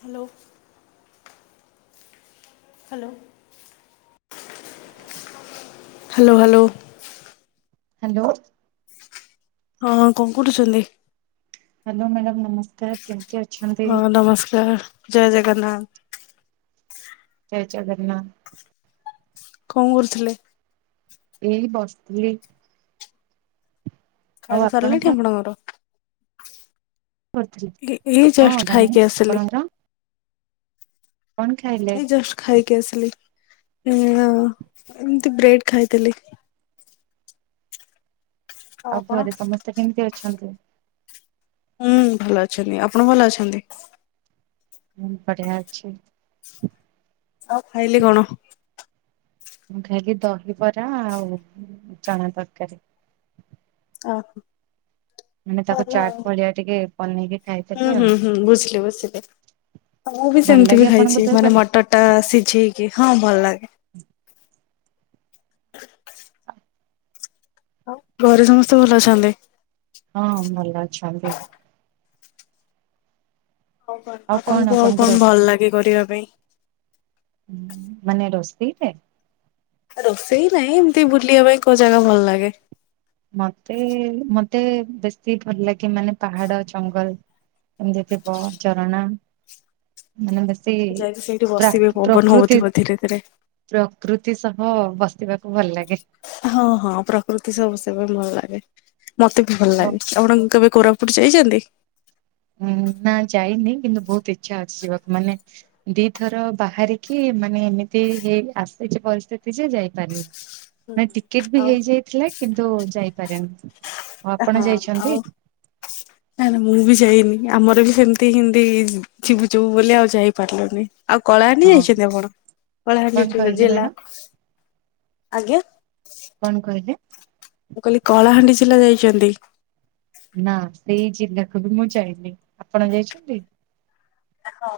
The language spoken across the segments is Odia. Hello. Hello. Hello hello. Hello. ହଁ କଣ କରୁଛନ୍ତି? ହ୍ୟାଲୋ ମ୍ୟାଡାମ ନମସ୍କାର କେମତି ଅ ହଁ ନମସ୍କାର ଜୟ ଜଗନ୍ନାଥ। ଜୟ ଜଗନ୍ନାଥ। କଣ କରୁଥିଲେ? ଏଇ ବସିଥିଲି। ଆଉ ଖାଇବା ଆପଣ ସରିଲାଟି କଣ ଆପଣଙ୍କର? କରୁଥିଲେ? ଏଇ ହଁ ଜଷ୍ଟ ରାଣୀ ଖାଇକି ଆସିଲି। ଆପଣଙ୍କର କଣ ଖାଇଲେ? ଏଇ ଜଷ୍ଟ ଖାଇକି ଆସିଲି। ହଁ ଏମିତି ବ୍ରେଡ୍ ଖାଇଦେଲି। ଆଉ ଘରେ ସମସ୍ତେ କେମିତି ଅଛନ୍ତି? ହୁଁ ଭଲ ଅଛନ୍ତି ଆପଣ ଭଲ ଅଛନ୍ତି? ବଢିଆ ଅଛି। ଆଉ ଖାଇଲେ କଣ? ଖାଇଲି ଦହିବରା ଆଉ ଚଣା ତରକାରୀ। ଆ ମାନେ ତାକୁ ଚାଟ ଭଲଆଉ ଭଳିଆ ଟିକେ ବନେଇକି ଖାଇଥିଲି ହୁଁ ଆଉ। ହୁଁ ହୁଁ ବୁଝିଲି ବୁଝିଲି। ମୁଁ ବି ଭଲ ସେମିତି ଲାଗେ ବି ଆପଣଙ୍କୁ ଖାଇଛି ମାନେ ଦହିବରା? ମଟର ଟା ସିଝେଇକି ହଁ ଭଲ ଲାଗେ। [inaudible] ଘରେ ସମସ୍ତେ ଭଲ ଅଛନ୍ତି? ହଁ ଭଲ ଅଛନ୍ତି। ଆଉ କଣ ଆପଣଙ୍କୁ ଆଉ ଆପଣଙ୍କ ରସ୍ ଭଲ ଲାଗେ କରିବା ପାଇଁ? ମାନେ ରସ୍ [unintelligible] ରୋଷେଇ ନାହିଁ ଏମତି ବୁଲିବା ପାଇଁ କୋଉ ଜାଗା ଭଲ ଲାଗେ? ମତେ ମତେ ବେଶୀ ଭଲ ଲାଗେ ମାନେ ପାହାଡ ଜଙ୍ଗଲ ଏମିତି ଥିବ ଝରଣା ବେଶୀ ଯାଇକି ସେଇଠି ବସିବି ପ୍ରାକ୍- ପବନ ପ୍ରକୃତି ହଉଥିବ ଧୀରେ ଧୀରେ ପ୍ରକୃତି ସ। ହଁ ବସିବାକୁ ଭଲ ଲାଗେ। ହଁ ହଁ ପ୍ରକୃତି ସବୁ ସେବେ ଭଲ ଲାଗେ ମତେ ଭଲ ଆଉ ଲାଗେ ଆପଣଙ୍କୁ କେବେ କୋରାପୁଟ ଯାଇଛନ୍ତି? ଉଁ ନା ଯାଇନି କିନ୍ତୁ ବହୁତ ଇଚ୍ଛା ଅଛି ଯିବାକୁ ମାନେ ଦିଥର ବାହାରିକି ମାନେ ଏମିତି ହେଇ ଆସିଛି ପରିସ୍ଥିତି ଯେ ଯାଇପାରିବୁ। ନା ଟିକେଟ ବି ଆଉ ହେଇଯାଇଥିଲା କିନ୍ତୁ ଯାଇ ହଁ ଆଉ ନା ନା ମୁଁ ବି ଯାଇ ଆମର ବି ସେମିତି ହିନ୍ଦିଜ୍ ଯିବୁ ଯିବୁ ବୋଲି ଆଉ ଯାଇ ପାରିଲୁନି। ଆଉ କଳାହାଣ୍ଡି ହଁ। ଯାଇଛନ୍ତି ଆପଣ? କଣ କଳାହାଣ୍ଡି ଟିକେ କହିଲେ ଜିଲ୍ଲା ମ୍ୟାଡାମ ଆଜ୍ଞା। କଣ କହିଲେ ମୁଁ କହିଲି କଳାହାଣ୍ଡି ଜିଲ୍ଲା ଯାଇଛନ୍ତି? ନା ସେଇ ଜିଲ୍ଲାକୁ ବି ମୁଁ ଯାଇନି। ଆପଣ ଯାଇଛନ୍ତି? ହଁ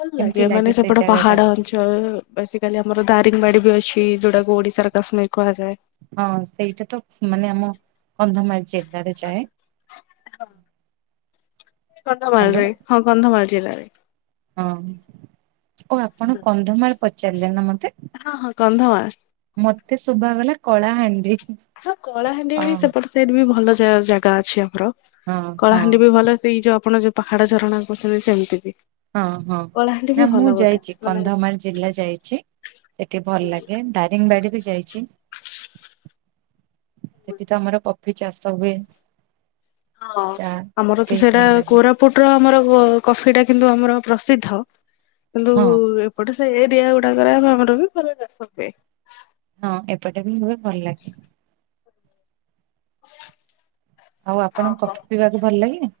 ଭଲ କେମିତି ଲାଗେ ମାନେ ସେଇ ସେପଟେ ଜାଗା ଟା ପାହାଡ ଅଞ୍ଚଳ ବେସିକାଲି ଆମର ଦାରିଙ୍ଗବାଡି ବି ଅଛି ଯୋଉଟା ଓଡ଼ିଶା ର କାଶ୍ମୀର କୁହାଯାଏ। ହଁ ସେଇଟା ତ ମାନେ ଆମ କନ୍ଧମାଳ ଜିଲ୍ଲାରେ ଯାଏ। ହଁ କନ୍ଧମାଳ ହ୍ୟାଲୋ ରେ ହଁ କନ୍ଧମାଳ ଜିଲ୍ଲାରେ। ହଁ। ଓ ଆପଣ କନ୍ଧମାଳ ପଚାରିଲେ ନା ମତେ? ହଁ ହଁ କନ୍ଧମାଳ ମତେ ଶୁଭା ଗଲା କଳାହାଣ୍ଡି? ହଁ କଳାହାଣ୍ଡି ଅ ବି ସେପଟେ ସାଇଡ୍ ବି ଭଲ ଜାଗା - ଜାଗା ଅଛି ଆମର। ହଁ ହଁ କଳାହାଣ୍ଡି ବି ଭଲ ସେଇ ଯୋଉ ଆପଣ ଯୋଉ ପାହାଡ଼ ଝରଣା କହୁଚନ୍ତି ସେମିତି ବି। ହଁ ହଁ କଳାହାଣ୍ଡି ନା ବି ମୁଁ ଭଲ ଗୋଟେ ଯାଇଛି ମାନେ କନ୍ଧମାଳ ଜିଲ୍ଲା ଯାଇଚି। ଏଠି ଭଲ ଲାଗେ ଦାରିଙ୍ଗବାଡି ବି ଯାଇ ସେଠି ତ ତମର କଫି ଚାଷ ହୁଏ? ହଁ ଚା ଆମର ତ ପିଇ ସେଇଟା ଭଲ ଲାଗେ କୋରାପୁଟର ଆମର ଓ କଫିଟା କିନ୍ତୁ ଆମର ପ୍ରସିଦ୍ଧ କିନ୍ତୁ ହଁ ଏପଟେ ସ୍ ସେ ଏରିଆ ଗୁଡାକରେ ଆମ ଆମର ବି ଭଲ ଚାଷ ହୁଏ। ହଁ ଏପଟେ ବି ହୁଏ ଭଲ ଲାଗେ। ଆଉ ଆପଣଙ୍କୁ କଫି ପିଇବାକୁ ଭଲ ଲାଗେ?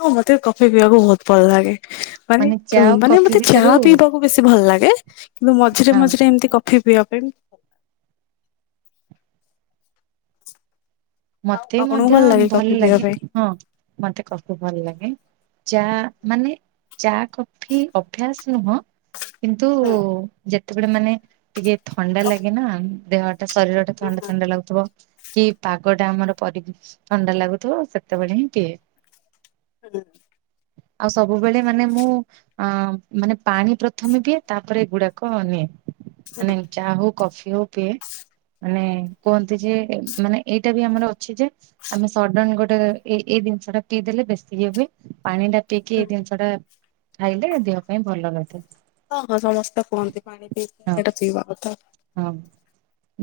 ହଁ ମତେ କଫି ପିିଇବାକୁ ବୋହୁତ ଭଲ ଲାଗେ। ମାନେ ଉ ଚା ଆଉ ମାନେ କଫି ମତେ ଚା ଭିତରୁ ପିଇବାକୁ ବେଶୀ ଭଲ ଲାଗେ କିନ୍ତୁ ମଝିରେ ହଁ ମଝିରେ ଏମତି କଫି ପିଇବା ଏମ୍ ମତେ ଆପଣଙ୍କୁ ମଧ୍ୟ ଲାଗେ ଭଲ କଫି ପିଇବା ଲାଗେ ପାଇଁ? ହଁ ମତେ କଫି ଭଲ ଲାଗେ। ଚା ମାନେ ଚା, କଫି ଅଭ୍ୟାସ ନୁହଁ। କିନ୍ତୁ ଯେତେବେଳେ ମାନେ ଟିକେ ଥଣ୍ଡା ଲାଗେ ନା ଦେହ ଶରୀରଟା ଥଣ୍ଡା ଥଣ୍ଡା ଲାଗୁଥୁବ କି ପା ଗଟା ଆମର ପରି ଥଣ୍ଡା ଲାଗୁଥୁବ ସେତେବେଳେ ହିଁ ପିଏ। ହୁଁ। ଆଉ ସବୁବେଳେ ମାନେ ମୁଁ ଅଁ ମାନେ ପାଣି ପ୍ରଥମେ ପିଏ ତାପରେ ଏଗୁଡାକ ନିଏ। ମାନେ ଚା ହୋଉ କଫି ହୋଉ ପିଏ ମାନେ କୁହନ୍ତି ଯେ ମାନେ ଏଇଟା ବି ଆମର ଅଛି ଯେ ଆମେ ସଡନ ଗୋଟେ ଏ ଏଇ ଦିନଷଟା ପିଇଦେଲେ ବେଶୀ ଇଏ ହୁଏ ପାଣିଟା ପିଇକି ଏଇ ଦିନଷଟା ଖାଇଲେ ଦେହ ପାଇଁ ଭଲ ରହିଥାଏ। ହଁ ହଁ ସମସ୍ତେ କୁହନ୍ତି ପାଣି ପିଇକି ହଁ। ଏଇଟା ପିଇବା କଥା। ହଁ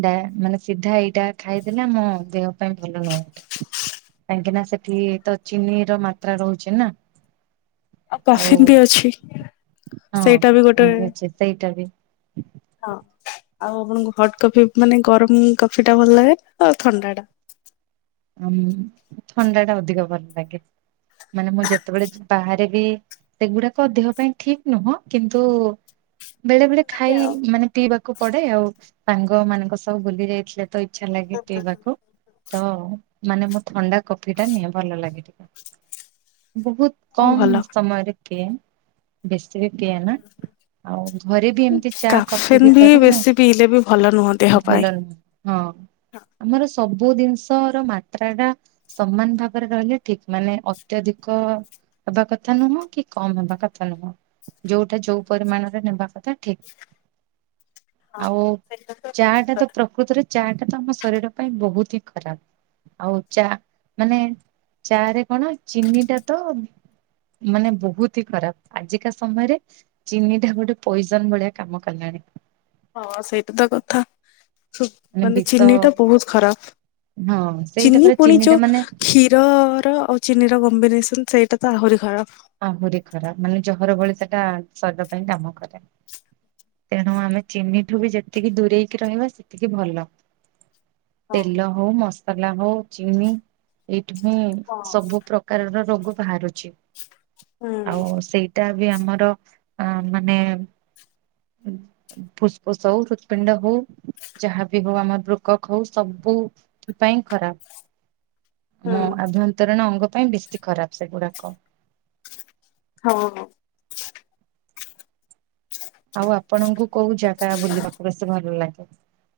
ଡା ମାନେ ସିଧା ଏଇଟା ଖାଇଦେଲେ ଆମ ଦେହ ପାଇଁ ଭଲ ନୁହଁ ଏଟା। କାହିଁକି ନା ସେଠି ତ ଚିନିର ମାତ୍ରା ରହୁଚି ନା। ଆଉ କଫିନ ବି ଅଛି। ହଁ ସେଇଟା ଗୋଟେ କଠିନ ବି ଅଛି ସେଇଟା ବି। ହଁ ଆଉ ଆପଣଙ୍କୁ ହଟ କଫି ମାନେ ଗରମ କଫିଟା ଭଲ ଲାଗେ ଆଉ ଥଣ୍ଡା ଟା? ଉଁ ଥଣ୍ଡାଟା ଅଧିକ ଭଲ ଲାଗେ ମାନେ ମୁଁ ଯେତେବେଳେ ବାହାରେ ବି ସେଗୁଡାକ ଦେହ ପାଇଁ ଠିକ ନୁହଁ କିନ୍ତୁ ବେଳେ ବେଳେ ଲାଗେ ଖାଇ ଆଉ ମାନେ ପିଇବା କୁ ପଡେ ଆଉ ସାଙ୍ଗ ମାନଙ୍କ ସହ ବୁଲି ଯାଇଥିଲେ ତ ଇଚ୍ଛା ଲାଗେ ପିଇବାକୁ ତ ମାନେ ମୁଁ ଥଣ୍ଡା କଫିଟା ନିଏ ଭଲ ଲାଗେ ଟିକେ। ବହୁତ ହଁ ଭଲ କମ ସମୟରେ ପିଏ ବେଶୀ ବି ପିଏନା। ଆଉ ଘରେ ବି ଏମତି ଚା କଫି କାଫିନ୍ ବି ଭିତରୁ ମୁଁ ବେଶୀ ପିଇଲେ ବି ଭଲ ନୁହଁ ଦେହ ପାଇଁ। ଭଲ ନୁହଁ ହଁ। ଆମର ସବୁ ଜିନିଷର ମା ତ୍ରାଟା ସମାନ ଭାବରେ ରହିଲେ ଠିକ ମାନେ ଅତ୍ୟଧିକ ହେବା କଥା ନୁହଁ କି କମ୍ ହେବା କଥା ନୁହଁ। ଯୋଉଟା ଯୋଉ ପରିମାଣରେ ନେବା କଥା ଠିକ। ହଁ ଆଉ ସେଇଟା ତ ଚାଆଟା ତ କଥା ପ୍ରକୃତରେ ଚାଆଟା ତ ଆମ ଶରୀର ପାଇଁ ବୋହୁତ ହିଁ ଖରାପ। ଆଉ ଚା ମାନେ ଚାଆରେ କଣ ଚିନିଟା ତ ମାନେ ବୋହୁତ ହି ଖରାପ ଆଜିକା ସମୟରେ ଚିନିଟା ଗୋଟେ ପଓଜନ ଭଳିଆ କାମ କଲାଣି। [unintelligible] ହଁ ସେଇଟା ତ କଥା ହୋ ମାନେ ଚିନିଟା ବୋହୁତ ଖରାପ। ହଁ ସେଇଟା ଚିନି ପରେ ପୁଣି ଟା ଯୋଉ ମାନେ କ୍ଷୀରର ଆଉ ଚିନିର କ କମ୍ବିନେସନ ସେଇଟା ତ ଆହୁରି ଖରାପ। ଆହୁରି ଖରାପ ମାନେ ଜହର ଭଳି ସେଟା ଶରୀର ପାଇଁ କାମ କରେ। ତେଣୁ ଆମେ ଚିନିଠୁ ବି ଯେତିକି ଦୂରେଇକି ରହିବା ସେତିକି ଭଲ। ହଁ। ତେଲ ହୋଉ ମସଲା ହୋଉ ଚିନି ଏଇ ହୁଁ ସବୁ ପ୍ରକାରର ରୋଗ ବାହାରୁଚି ହୁଁ ଆଉ ସେଇଟା ବି ଆମର ଅ ମାନେ ଫୁସଫୁସ ହଉ ହୃତପିଣ୍ଡ ହଉ ଯାହାବି ହଉ ଆମର ବୃକକ ହଉ ସବୁ ବୋଉଥି ପାଇଁ ଖରାପ। ହୁଁ ହଁ ଆଭ୍ୟନ୍ତରୀଣ ଅଙ୍ଗ ପାଇଁ ବେଶୀ ଖରାପ ସେଗୁଡାକ। ହଁ। ଆଉ ଆପଣଙ୍କୁ କୋଉ ଜାଗା ବୁଲିବାକୁ ବେଶେ ଭଲ ଲାଗେ?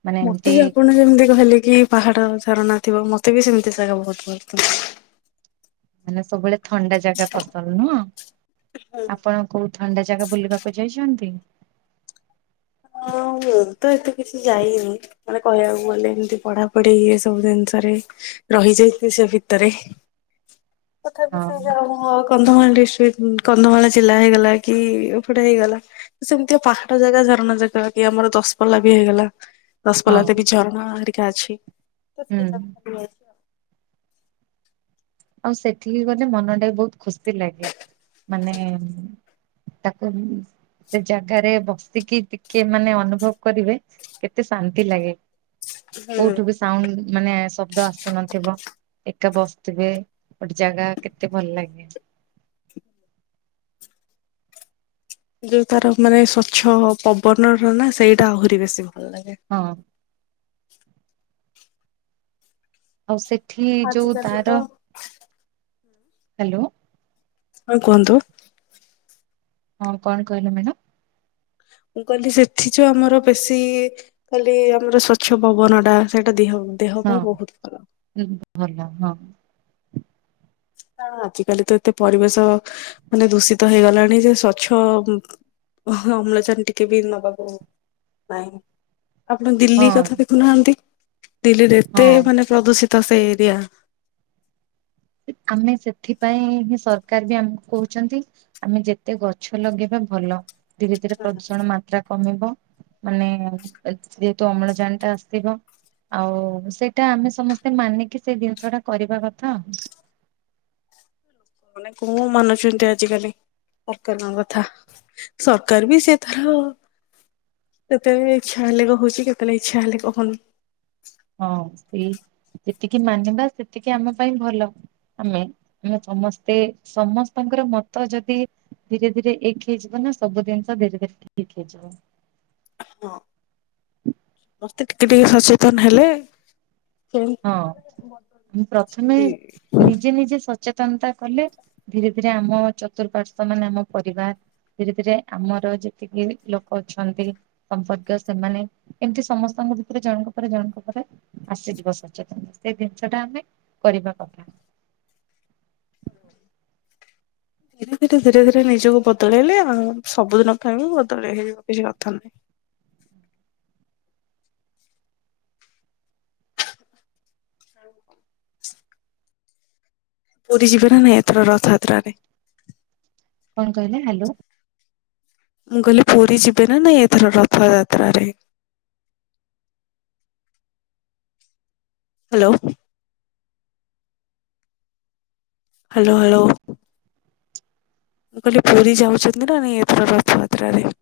ମାନେ ମତେ ଏମିତି ବି ଆପଣ ଯେମିତି କହିଲେ କି ପାହାଡ ଝାରଣା ଥିବ ମ ମତେ ବି ସେମିତି ଜାଗା ବହୁତ ବ ମାନେ ସବୁବେଳେ ଥଣ୍ଡା ଜାଗା ପସନ୍ଦ୍ ନୁହଁ, ଆପଣ କୋଉ। ଥଣ୍ଡା ଜାଗା ବୁଲିବାକୁ ଯାଇଛନ୍ତି? ହଁ ମୁଁ ତ ଏତେ କିଛି ଯାଇନି। ମାନେ କହିବାକୁ ଗଲେ ଏମତି ପଢା ପଢି ଏ ସବୁ ଜିନିଷରେ ରହିଯାଇଛି ସେ ଭିତରେ ତଥାପି ହଁ ସେ ଯହା ହଉ କନ୍ଧମାଳ ଡିସ କନ୍ଧମାଳ ଜିଲ୍ଲା ହେଇଗଲା କି ଏପଟେ ହେଇଗଲା ସେମିତି ପାହାଡ ଜାଗା ଝରଣ ଜାଗା ଆମର ଦଶପଲ୍ଲା ବି ହେଇଗଲା ହଁ ଦଶପଲ୍ଲା ତେବି ଝରଣା ହେରିକା ଅଛି। ହୁଁ [unintelligible] ଆଉ ସେଠିକି ଗଲେ ମନଟା ବି ବହୁତ ଖୁସିଲାଗେ। ମାନେ ତାକୁ ସେ ଜାଗାରେ ବସିକି ଟିକେ ମାନେ ଅନୁଭବ କରିବେ କେତେ ଶାନ୍ତି ଲାଗେ। ହୁଁ କୋଉଠୁ ବି ସାଉଣ୍ଡ ମାନେ ଶବ୍ଦ ଆସୁନଥିବ ଏକା ବସିଥିବେ। ଗୋଟେ ଜାଗା କେତେ ଭଲ ଲାଗେ। ଯୋଉ ତାର ମାନେ ସ୍ଵଚ୍ଛ ପବନର ନା ସେଇଟା ଆହୁରି ବେଶିଭ ହଁ। ଆଉ ସେଠି ଯୋଉ ଆଜିକାଲି ତ ତାର ହ୍ୟାଲୋ। ହଁ କୁହନ୍ତୁ। ହଁ କଣ କହିଲ ମ୍ୟାଡମ। ମୁଁ କହିଲି ସେଠିଯୋଉ ଆମର ବେଶୀ କାଲି ଆମର ସ୍ଵଚ୍ଛ ପବନ ଟା ସେଇଟା ଦିହାଉ ଦେହପାଇଁ ବହୁତ ଭଲ। ହଁ ଭଲ ହଁ। ଆଜିକାଲିତ ଏତେ ପରିବେଶ ମାନେ ଦୂଷିତ ହେଇଗଲାଣି ଯେ ସ୍ଵଚ୍ଛ ଓ ଅମ୍ଳଜାନ ଟିକେ ବି ନବାକୁ ନାହିଁ। ଆପଣ ଦିଲ୍ଲୀ ହଁ କଥା ଦେଖୁନାହାନ୍ତି। ଦିଲ୍ଲୀରେ ଏତେ ହଁ ମାନେ ପ୍ରଦୂଷିତ ସେ ଏରିଆ ଆମେ ସେଥିପାଇଁ ହିଁ ସରକାର ବି ଆମକୁ କହୁଛନ୍ତି ଆମେ ଯେତେ ଗଛ ଲଗେଇବା ଭଲ। ଧୀରେ ଧୀରେ ପ୍ରଦୂଷଣ ମାତ୍ରା କମିବ। ମାନେ ଯେହେତୁ ଅମ୍ଳଜାନଟା ଆସିିବ। ଆଉ ସେଇଟା ଆମେ ସମସ୍ତେ ମାନିକି ସେଇ ଜିନିଷ ଟା କରିବା କଥା। ମାନେ କୋଉ ମାନୁଛନ୍ତି ଆଜିକାଲି। ସରକାରଙ୍କ କଥା ସରକାର ବି ସେତାର କେତେବେଳେ ଇଚ୍ଛା ହେଲେ କ ହଉଛି କେତେଲେ ଇଚ୍ଛା ହେଲେ କହୁନି। ହଁ ସେଇ ଯେତିକି ମାନିବା ସେତିକି ଆମ ପାଇଁ ଭଲ। ଆମେ ଆମେ ସମସ୍ତେ ସମସ୍ତଙ୍କର ମ ମତ ଯଦି ଧୀରେ ଧୀରେ ଏକ ହେଇଯିବନା ସବୁ ଜିନିଷ ଧୀରେ ଧୀରେ ଠିକ ହେଇଯିବ। ହଁ, ସମସ୍ତେ ଟିକେ ଟିକେ ସଚେତନ ହେଲେ ସେମିତି ହଁ ପ୍ରଥମେ ଧୀରେ ନିଜେ ନିଜେ ସ ସଚେତନତା କଲେ ଧୀରେ ଧୀରେ ଆମ ଚତୁଃପାର୍ଶ୍ୱ ମାନେ ଆମ ପରିବାର ଧୀରେ ଧୀରେ ଆମର ଯେତିକି ଲୋକ ଅଛନ୍ତି ସମ୍ପର୍କୀୟ ସେମାନେ ଏମତି ସମସ୍ତ ଙ୍କ ଭିତରେ ଜଣଙ୍କ ପରେ ଜଣଙ୍କ ପରେ ଆସିଯିବ ସେ। ସେ ଜିନିଷଟା ଆମେ କରିବା କଥା। ହାଲୋ। ଧୀରେ ଧୀରେ ଧୀରେ ଧୀରେ ନିଜକୁ ବଦଳେଇଲେ ଆ ସବୁଦିନ ପାଇଁ ବି ବଦଳେଇ ହେଇଯିବ କିଛି କଥା ନାହିଁ। [inaudible] ପୁରୀ ଯିବ ନା ନାହିଁ ଏଥର ରଥଯାତ୍ରାରେ। କଣ କହିଲେ ହାଲୋ। ମୁଁ କହିଲି ପୁରୀ ଯିବେ ନା ନାଇଁ ଏଥର ରଥଯାତ୍ରାରେ। [inaudible] ହାଲୋ। Hello hello. ମୁଁ କହିଲି ପୁରୀ ଯାଉଛନ୍ତି ନା ନାଇଁ ଏଥର ରଥଯାତ୍ରାରେ।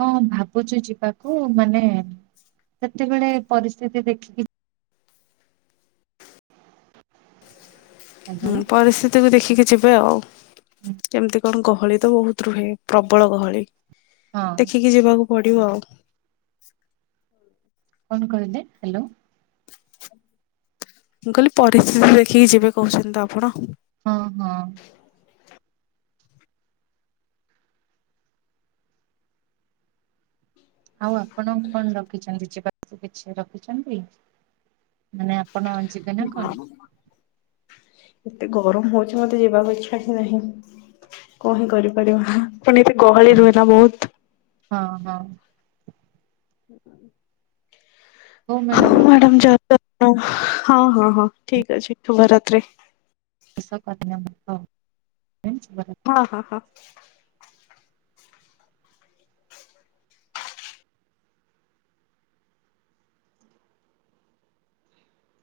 ହଁ ଭାବୁଛି ଯିବାକୁ ମାନେ ସେତେବେଳେ ପରିସ୍ଥିତି ଦେଖିକି ହ୍ୟାଲୋ ହୁଁ ପରିସ୍ଥିତିକୁ ଦେଖିକି ଯିବା ଆଉ କେମିତି କଣ ଗହଳି ତ ବହୁତ ରୁହେ ପ୍ରବଳ ଗହଳି ହଁ ଦେଖିକି ଯିବାକୁ ପଢ଼ିବ? କଣ କହିଲେ ହାଲୋ। ମୁଁ କହିଲି ପରିସ୍ଥିତି ଦେଖିକି ଯିବେ କହୁଛନ୍ତି ତ ଆପଣ? ହଁ ହଁ ହଁ ଆଉ ଆପଣ କଣ ରଖିଛନ୍ତି ଯିବାକୁ କିଛି ରଖିଛନ୍ତି ମାନେ ଆପଣ ଯିବେ ନା କଣ? ଏତେ ଗରମ ହଉଛି ମତେ ଯିବାକୁ ଇଚ୍ଛା ହିଁ ନାହିଁ। କଣ କରିପାରିବା। ଏମିତି ଗହଳି ହଁ ରୁହେ ନା ବହୁତ। ହଁ ହଁ ଉ ହୁଁ। ହଉ ମ୍ୟାଡ଼ାମ ଆପ ଓ ହଁ ହଁ ହଁ ଠିକ ଅଛି ଶୁଭ ରାତ୍ରି। [unintelligible] ହଉ ଅ ହଁ ହଁ।